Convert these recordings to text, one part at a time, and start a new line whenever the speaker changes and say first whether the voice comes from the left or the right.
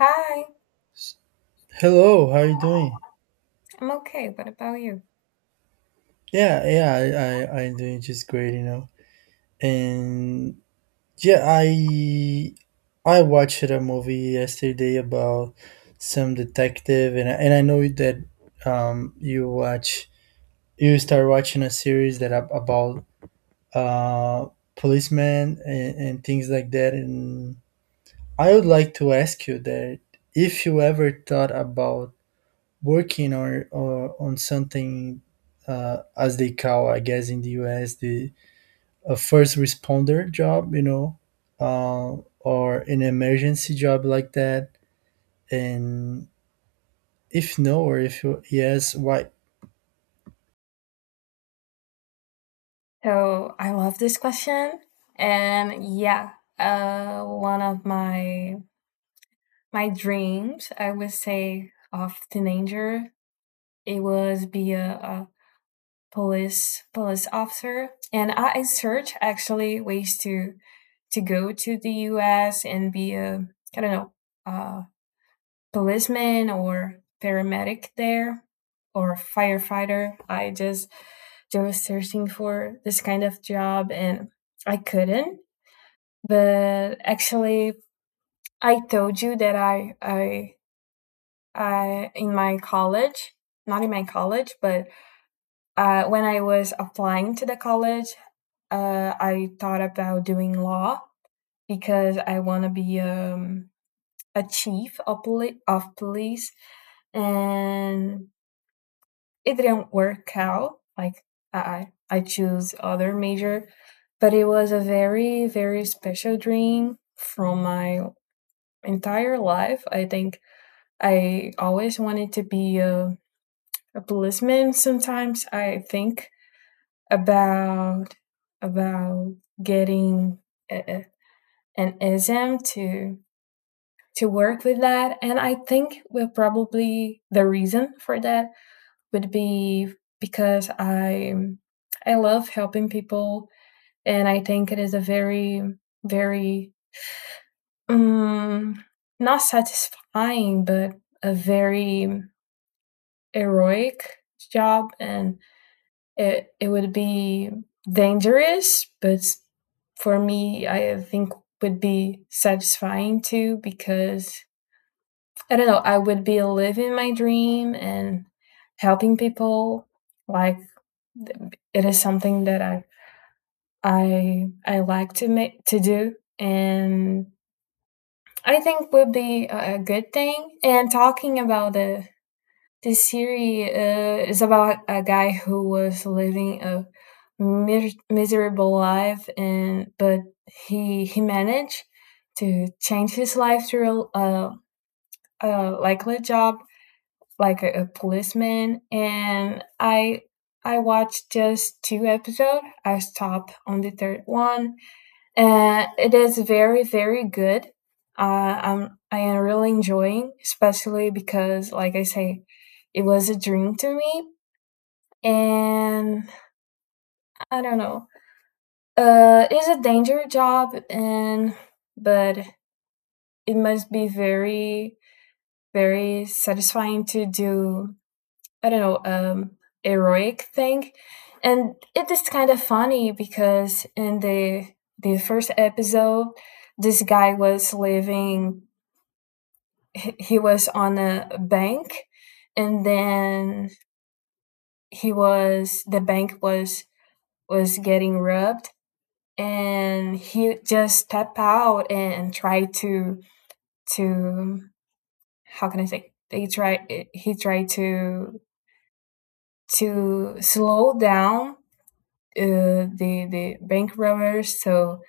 left: Hi,
right: Hello, how are you doing?
left: I'm okay. What about you?
right: Yeah, yeah, I'm doing just great. And yeah, I watched a movie yesterday about some detective, and I know that um you watch you start watching a series that about uh policemen and things like that. And I would like to ask you that if you ever thought about working or on something as they call, I guess, in the US, the a first responder job, uh, or an emergency job like that. And if no, or if yes, why?
left: So I love this question, and yeah, one of my dreams, I would say, of teenager, it was be a police officer, and I search actually ways to go to the U.S. and be a I don't know, uh, policeman or paramedic there or firefighter. I just was searching for this kind of job and I couldn't. But actually, I told you that I in my college, not in my college, but when I was applying to the college, I thought about doing law because I want to be a chief of, of police and it didn't work out. Like I choose other major, but it was a very special dream from my entire life. I think I always wanted to be a policeman. Sometimes I think about about getting a, an exam to work with that. And I think we're probably the reason for that would be because I love helping people, and I think it is a very um, not satisfying, but a very heroic job, and it would be dangerous, but for me, I think would be satisfying too because I don't know, I would be living my dream and helping people, like it is something that I like to make to do, and I think would be a good thing. And talking about the this series is about a guy who was living a miserable life, and but he managed to change his life through a likely job like a policeman. And I watched just two episodes. I stopped on the third one, and it is very good. I am really enjoying, especially because like I say, it was a dream to me, and I don't know. It's a dangerous job, and but it must be very satisfying to do. I don't know, heroic thing. And it is kind of funny because in the first episode, this guy was living. He was on a bank, and then he was the bank was getting robbed, and he just stepped out and tried to to how can I say? They try He tried to slow down the bank robbers, so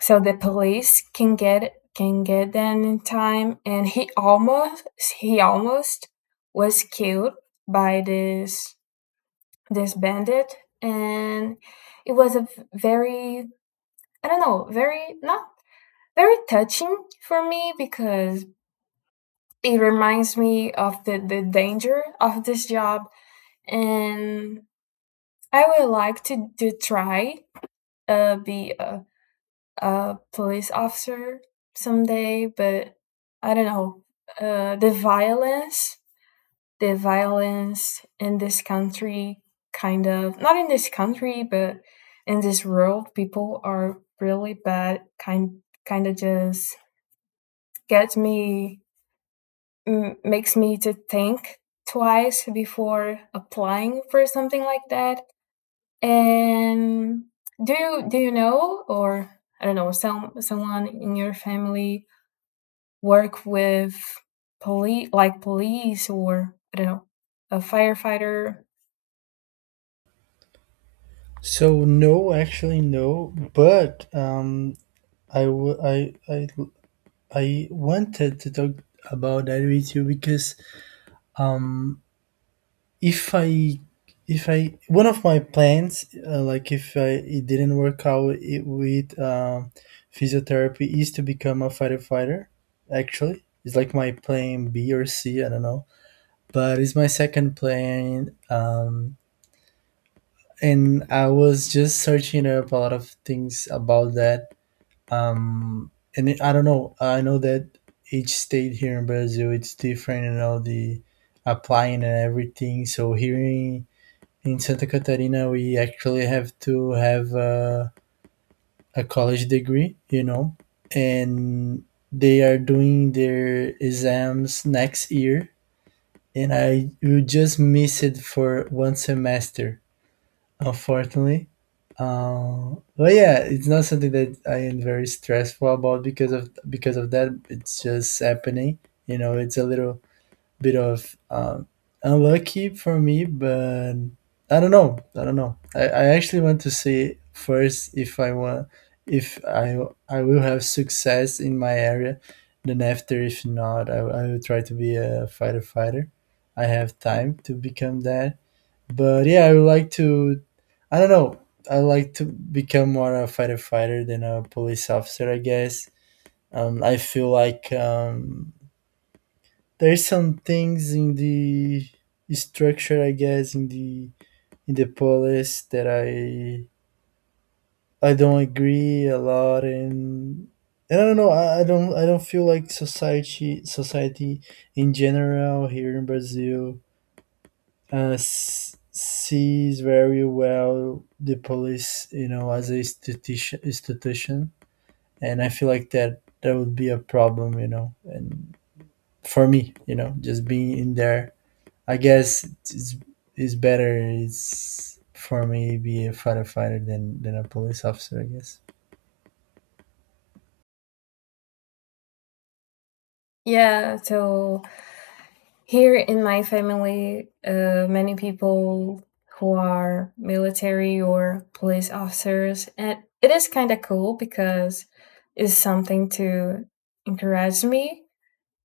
left: the police can get, can get them in time. And he almost was killed by this bandit. And it was a very, I don't know, very not very touching for me because it reminds me of the danger of this job. And I would like to try be a police officer someday, but I don't know. The violence, the violence in this country, kind of not in this country, but in this world, people are really bad. Kind of just gets me, makes me to think twice before applying for something like that. And do you know or I don't know some someone in your family work with police, like police or I don't know, a firefighter.
right: So, no, actually, no, but I w- I wanted to talk about that with you because um if I if I one of my plans, like, if I, it didn't work out, with physiotherapy, is to become a firefighter. Actually, it's like my plan B or C. I don't know, but it's my second plan. And I was just searching up a lot of things about that. And it, I don't know. I know that each state here in Brazil, it's different. You know, the applying and everything. So, hearing in Santa Catarina, we actually have to have a college degree, you know, and they are doing their exams next year, and I will just miss it for one semester, unfortunately. But yeah, it's not something that I am very stressful about because of that. It's just happening, you know. It's a little bit of unlucky for me, but I don't know. I don't know. I actually want to see first if I want if I I will have success in my area. Then after, if not, I will try to be a fighter. I have time to become that. But yeah, I would like to. I don't know. I like to become more a fighter than a police officer, I guess. I feel like there's some things in the structure, I guess, in the police that I don't agree a lot, and I don't know. I don't feel like society in general here in Brazil sees very well the police, you know, as a institution. And I feel like that would be a problem, you know, and for me, you know, just being in there, I guess it's better, it's for me to be a firefighter than a police officer, I guess.
left: Yeah, so here in my family, many people who are military or police officers, and it is kind of cool because it's something to encourage me.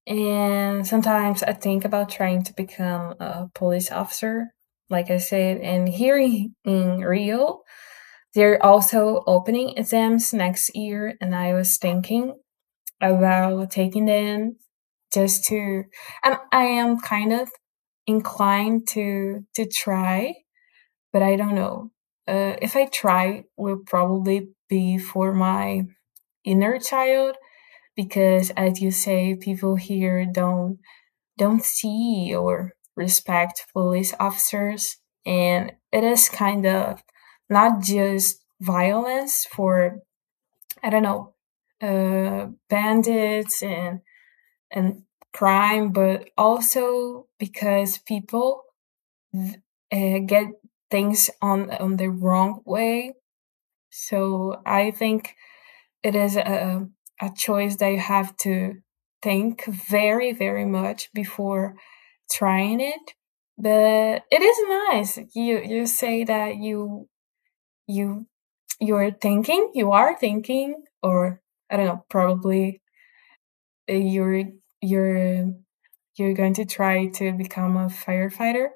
left: And sometimes I think about trying to become a police officer, like I said. And here in Rio, they're also opening exams next year, and I was thinking about taking them just to. And I am kind of inclined to try, but I don't know. If I try, will probably be for my inner child because, as you say, people here don't see or respect police officers. And it is kind of not just violence for, I don't know, bandits and crime, but also because people uh, get things on the wrong way. So I think it is a choice that you have to think very, very much before trying it. But it is nice. You say that you you you're thinking, you are thinking, or I don't know, probably you're you're you're going to try to become a firefighter,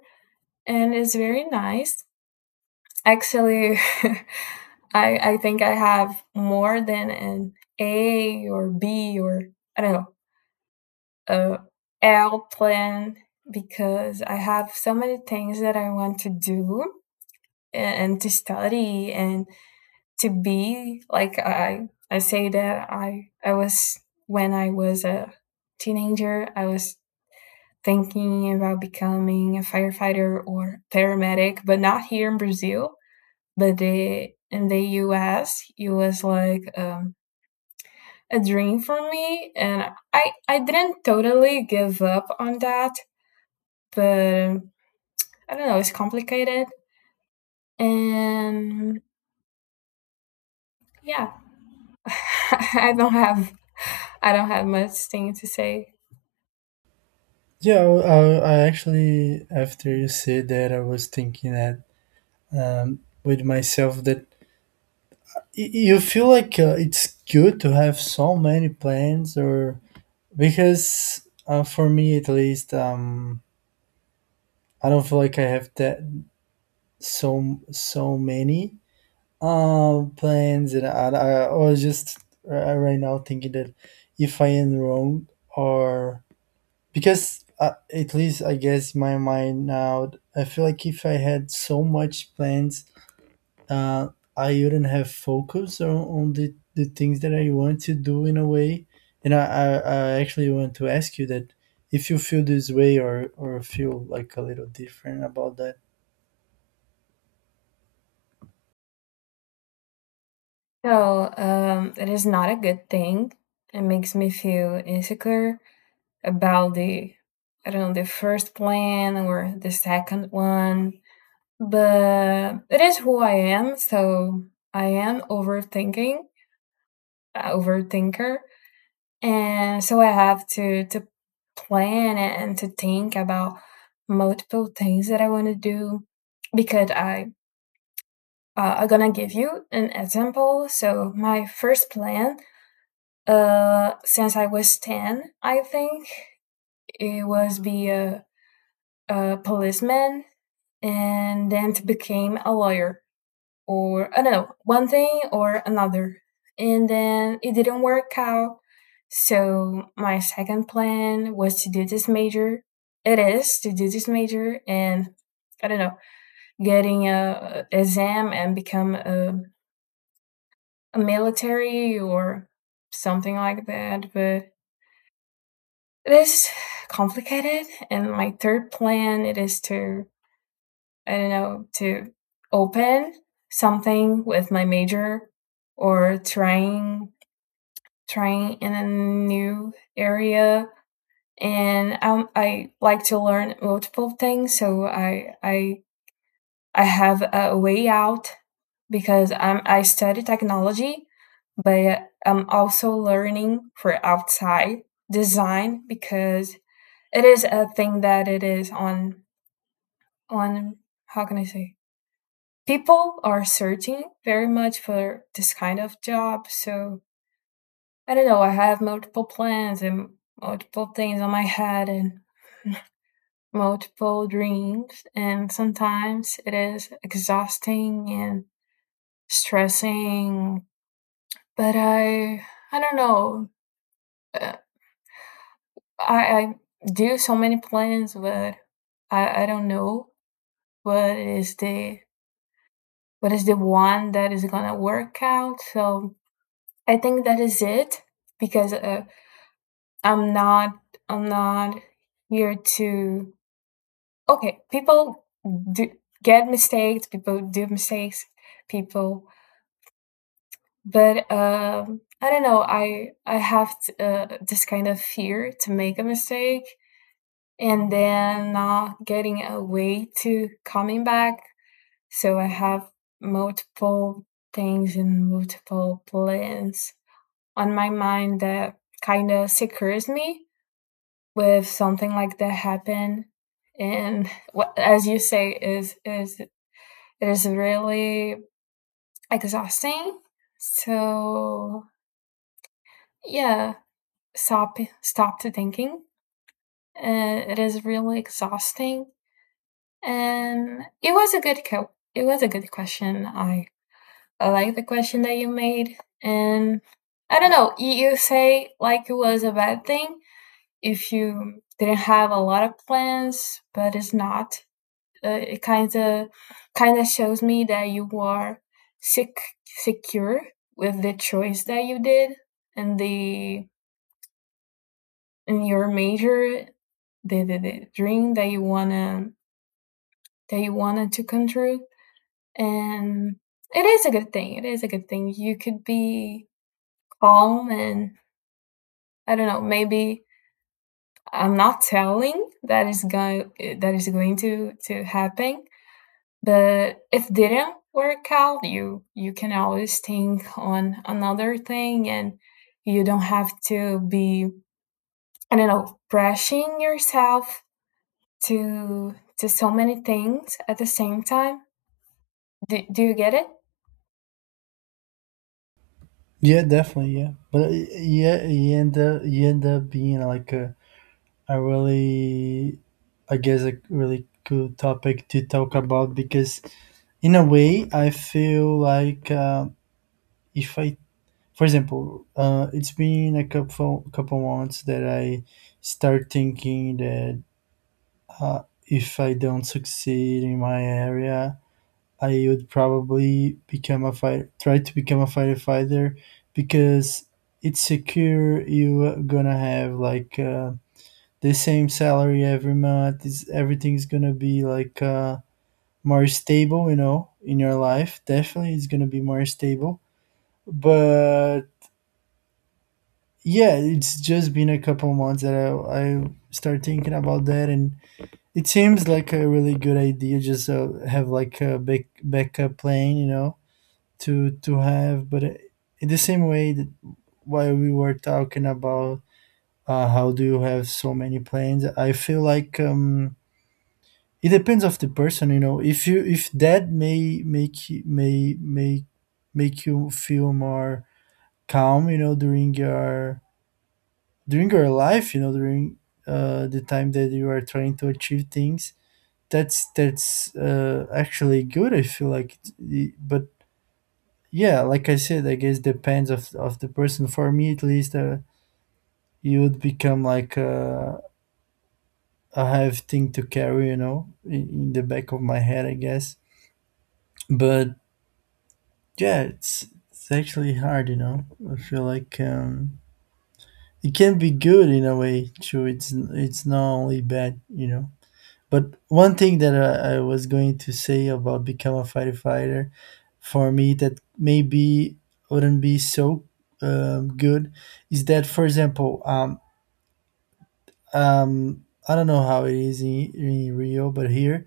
left: and it's very nice actually. I think I have more than an a or b or I don't know, uh, airplane, because I have so many things that I want to do and, to study and to be like I say that I was when I was a teenager I was thinking about becoming a firefighter or paramedic but not here in Brazil but the in the US it was like a dream for me. And I didn't totally give up on that, but I don't know, it's complicated, and yeah. I don't have I don't have much thing to say.
right: Yeah, well, I actually, after you said that, I was thinking that, with myself, that you feel like, it's good to have so many plans, or because, for me, at least, I don't feel like I have that so many plans. And I was just right now thinking that if I am wrong, or because, at least, I guess, my mind now, I feel like if I had so much plans, uh, I wouldn't have focus on the things that I want to do in a way. And I actually want to ask you that, if you feel this way, or feel like a little different about that.
left: So, it is not a good thing. It makes me feel insecure about the I don't know, the first plan or the second one. But it is who I am, so I am overthinking, overthinker. And so I have to plan and to think about multiple things that I want to do because I'm gonna give you an example. So my first plan, since I was ten, I think it was be a policeman and then to became a lawyer, or I don't know, one thing or another. And then it didn't work out. So my second plan was to do this major. It is to do this major and I don't know, getting a exam and become a military or something like that. But it is complicated. And my third plan it is to I don't know to open something with my major or trying in a new area. And I like to learn multiple things, so I have a way out because I study technology, but I'm also learning for outside design because it is a thing that it is on on how can I say people are searching very much for this kind of job, so I don't know, I have multiple plans and multiple things on my head and multiple dreams, and sometimes it is exhausting and stressing. But I don't know. Uh, I do so many plans, but I don't know what is the one that is gonna work out. So I think that is it because I'm not I'm not here to okay, people do get mistakes, people do mistakes, people, but I don't know. I have this kind of fear to make a mistake and then not getting a way to coming back. So I have multiple things and multiple plans on my mind that kind of secures me with something like that happen. And what as you say is it is really exhausting. So yeah, stop to thinking. It is really exhausting, and it was a it was a good question. I like the question that you made, and I don't know. You say like it was a bad thing if you didn't have a lot of plans, but it's not. It kind of shows me that you are sick secure with the choice that you did and the and your major, the dream that you wanna that you wanted to come true. And it is a good thing, you could be calm. And I don't know, maybe I'm not telling that is going to happen, but if didn't work out you you can always think on another thing. And you don't have to be I don't know brushing yourself to so many things at the same time. Do you get it?
right: Yeah, definitely, yeah. But yeah, you end up being like a, really, I guess, a really cool topic to talk about because, in a way, I feel like, if I, for example, it's been a couple months that I start thinking that, if I don't succeed in my area, I would probably become a fire try to become a firefighter, because it's secure. You're gonna have like the same salary every month. Is everything's gonna be like more stable, you know, in your life. Definitely, it's gonna be more stable. But yeah, it's just been a couple months that I start thinking about that, and it seems like a really good idea. Just have like a backup plan, you know, to have. But in the same way that while we were talking about, how do you have so many plans, I feel like it depends of the person, you know. If you, if that may make may make you feel more calm, you know, during your life, you know, during the time that you are trying to achieve things, that's, actually good, I feel like. But yeah, like I said, I guess, depends of the person. For me, at least, you would become like a, heavy thing to carry, you know, in, the back of my head, I guess. But yeah, it's actually hard, you know. I feel like it can be good in a way too. It's not only bad, you know. But one thing that I was going to say about become a firefighter, for me, that maybe wouldn't be so good, is that, for example, I don't know how it is in, Rio, but here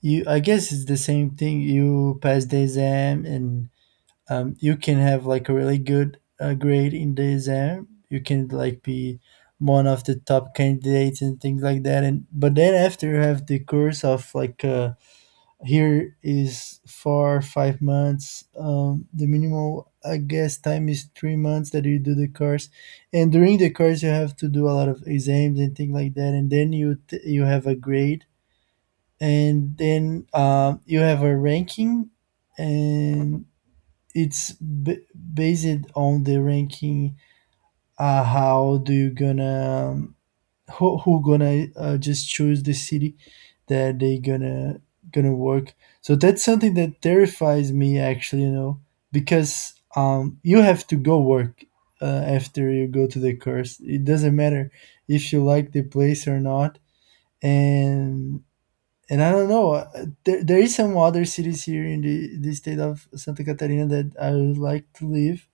right: you, I guess, it's the same thing. You pass the exam and you can have like a really good grade in the exam. You can like be one of the top candidates and things like that. And but then after, you have the course of like. Here is 4, 5 months. The minimum, I guess, time is 3 months that you do the course, and during the course you have to do a lot of exams and things like that, and then you have a grade, and then you have a ranking, and it's based on the ranking. How do you gonna, who gonna, just choose the city that they gonna work? So that's something that terrifies me, actually, you know, because you have to go work, after you go to the course, it doesn't matter if you like the place or not. And I don't know, there is some other cities here in the state of Santa Catarina that I would like to live.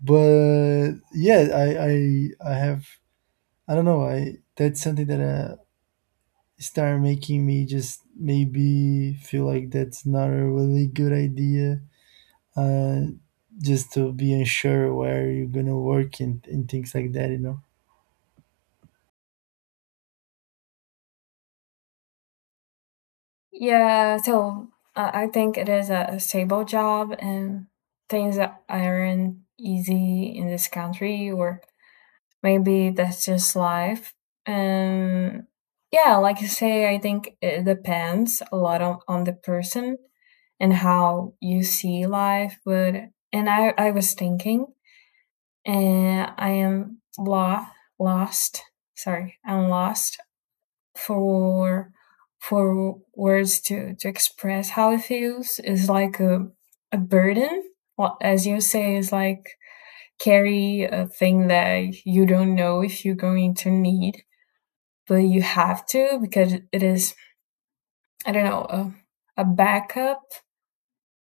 right: But yeah, I have, I don't know. I, that's something that, start making me just maybe feel like that's not a really good idea, uh, just to be unsure where you're gonna work and things like that, you know.
left: Yeah, so I think it is a stable job and things that aren't easy in this country, or maybe that's just life. Um, yeah, like you say, I think it depends a lot on the person and how you see life. But and I was thinking, and I am lost. Sorry, I'm lost for words to express how it feels. Is like a burden. Well, as you say, is like carry a thing that you don't know if you're going to need, but you have to because it is I don't know a backup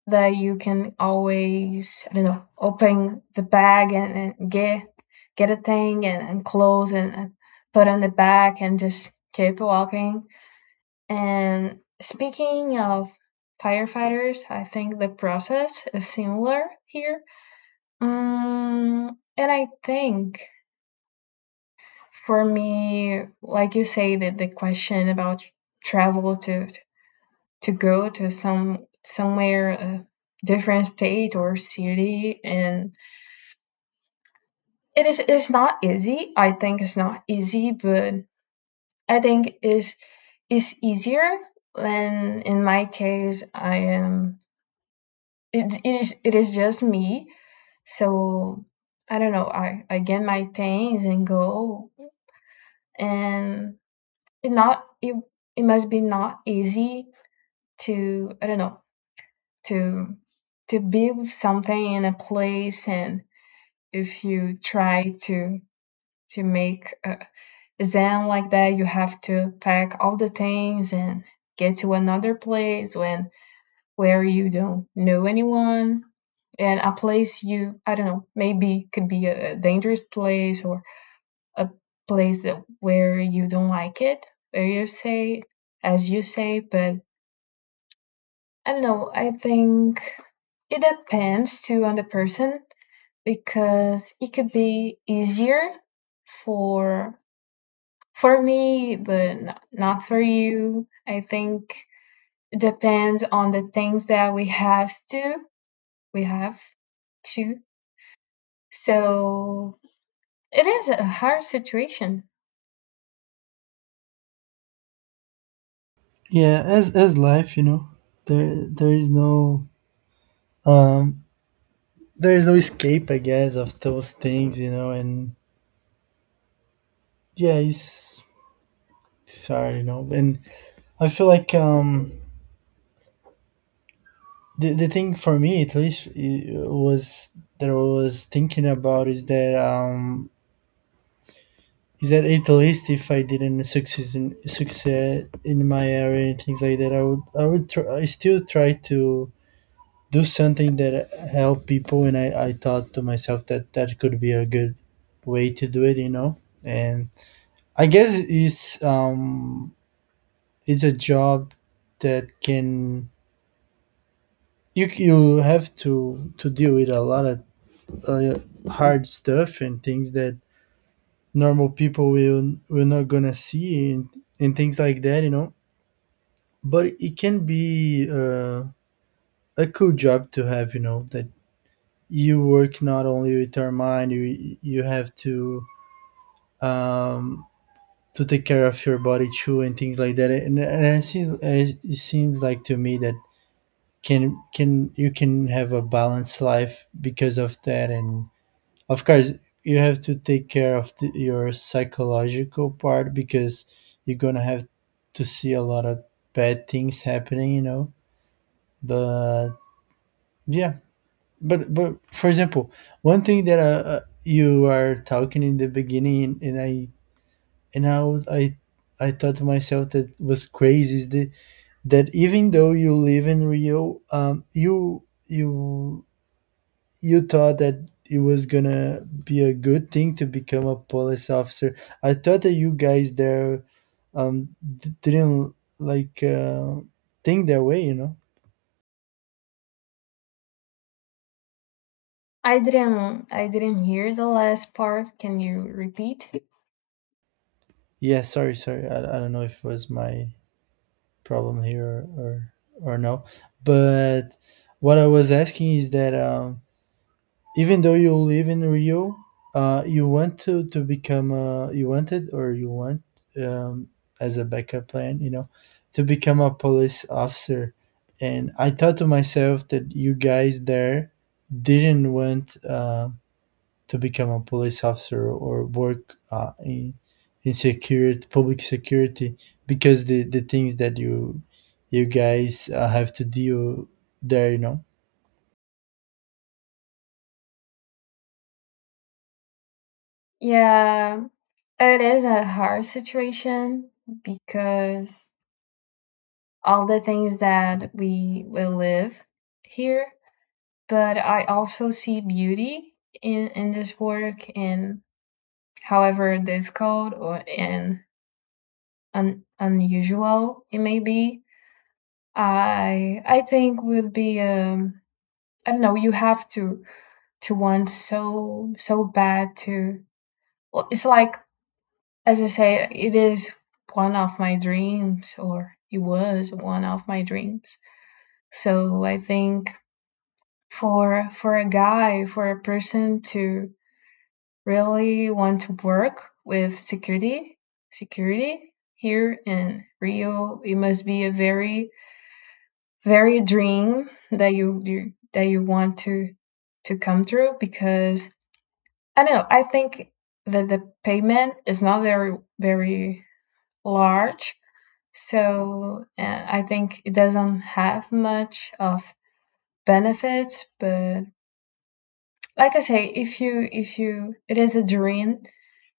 left: that you can always I don't know open the bag and get a thing and clothes and put on the back and just keep walking. And speaking of firefighters, I think the process is similar here. And I think for me, like you say, that the question about travel to go to some somewhere a different state or city, and it's not easy. I think it's not easy, but I think is easier when in my case I am it is just me. So I don't know I get my things and go. And it not it it must be not easy to I don't know to build something in a place. And if you try to make a zen like that you have to pack all the things and get to another place when where you don't know anyone. And a place you I don't know maybe could be dangerous place or a place that where you don't like it, where you say as you say. But I don't know I think it depends too on the person because it could be easier for me but not for you. I think it depends on the things that we have to we have to. So it is a hard situation.
right: Yeah, as life, you know, there is no, um there is no escape, I guess, of those things, you know. And yeah, it's, sorry, you know. And I feel like the thing for me, at least, it was that I was thinking about, is that, is that at least if I didn't succeed in my area and things like that, I still try to do something that help people. And I thought to myself that that could be a good way to do it, you know. And I guess it's, it's a job that can, you have to deal with a lot of uh, hard stuff and things that normal people will not gonna see, and things like that, you know. But it can be, a cool job to have, you know, that you work not only with your mind. You have um to take care of your body too, and things like that. And I see, it seems like to me that can, you can have a balanced life because of that. And of course, you have to take care of the, your psychological part, because you're gonna have to see a lot of bad things happening, you know. But yeah, but for example, one thing that, you are talking in the beginning, and I was- I thought to myself that was crazy, is the, that even though you live in Rio, you thought that it was gonna be a good thing to become a police officer. I thought that you guys there, didn't, like, think that way, you know.
left: I didn't hear the last part. Can you repeat?
right: Yeah, sorry, sorry, I don't know if it was my problem here, or or no. But what I was asking is that, even though you live in Rio, you want to become you wanted, or you want, um, as a backup plan, you know, to become a police officer. And I thought to myself that you guys there didn't want. To become a police officer or work, in security, public security, because the things that you guys, have to deal there, you know.
left: Yeah, it is a hard situation because all the things that we will live here, but I also see beauty in this work. And however difficult or and unusual it may be. I think would be I don't know, you have to want so bad to well, it's like as I say it is one of my dreams or it was one of my dreams. So I think for a guy for a person to really want to work with security here in Rio, it must be a very dream that you that you want to come through. Because I know. I think that the payment is not very large, so I think it doesn't have much of benefits. But like I say, if you it is a dream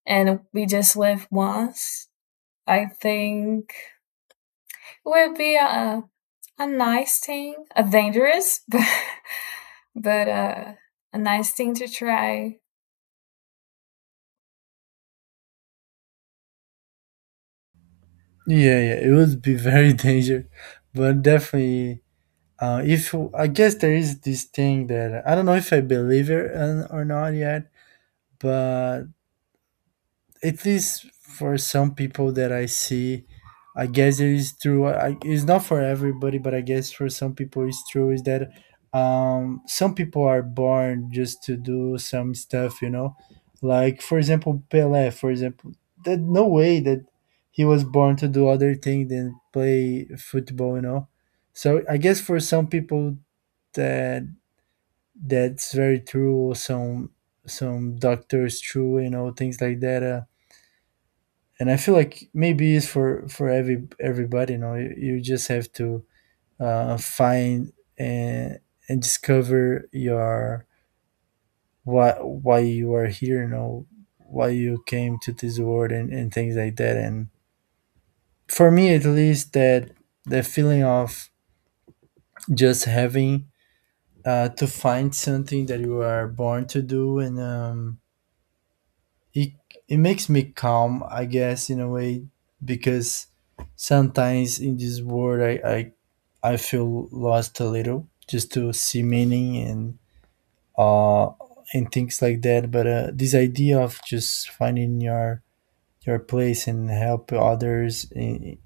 left: and we just live once, I think it would be a nice thing, a dangerous, but a nice thing to try.
right: Yeah, yeah, it would be very dangerous, but definitely. If I guess there is this thing that I don't know if I believe it or not yet, but at least for some people that I see, I guess it is true. I, it's not for everybody, but I guess for some people it's true. Is that, some people are born just to do some stuff, you know? Like, for example, Pelé. For example, that no way that he was born to do other thing than play football, you know? So I guess for some people that that's very true. Some doctors, true, you know, things like that. And I feel like maybe it's for everybody. You know, you just have to, find and discover your why you are here. You know, why you came to this world and things like that. And for me, at least, that the feeling of just having, to find something that you are born to do, and, it makes me calm, I guess, in a way, because sometimes in this world, I feel lost a little, just to see meaning uh and things like that. But, this idea of just finding your place and help others,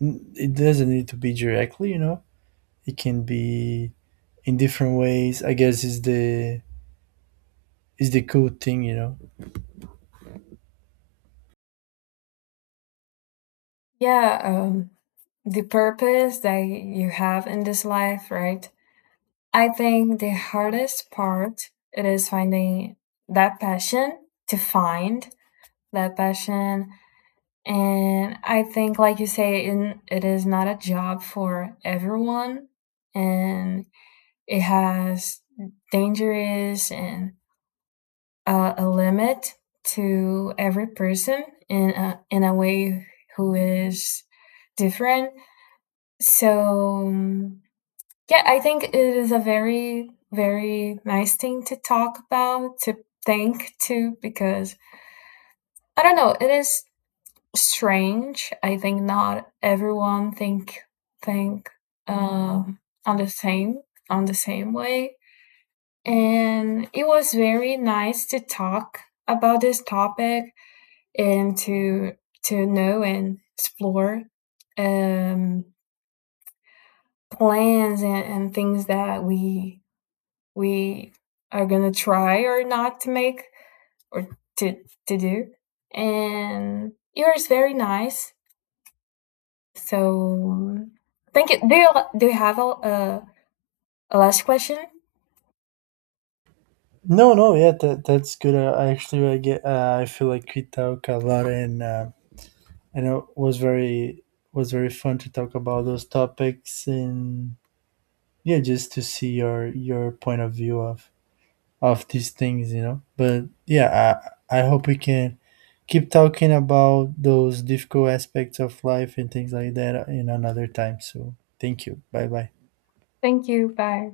right: it doesn't need to be directly, you know. It can be in different ways, I guess, is the cool thing, you know.
left: Yeah, the purpose that you have in this life, right? I think the hardest part it is finding that passion, to find that passion. And I think, like you say, in, it is not a job for everyone, and it has dangerous and a limit to every person in in a way who is different. So, yeah, I think it is a very, very nice thing to talk about, to think to, because I don't know, it is strange. I think not everyone think think um on the same way. And it was very nice to talk about this topic and to know and explore um plans and things that we are gonna try or not to make or to do. And yours very nice. So thank you. Do you have a last question?
right: No, no, yeah, that's good. I actually, I get. I feel like we talk a lot, and it was very fun to talk about those topics, and yeah, just to see your point of view of these things, you know. But yeah, I hope we can keep talking about those difficult aspects of life and things like that in another time. So thank you. Bye bye.
left: Thank you. Bye.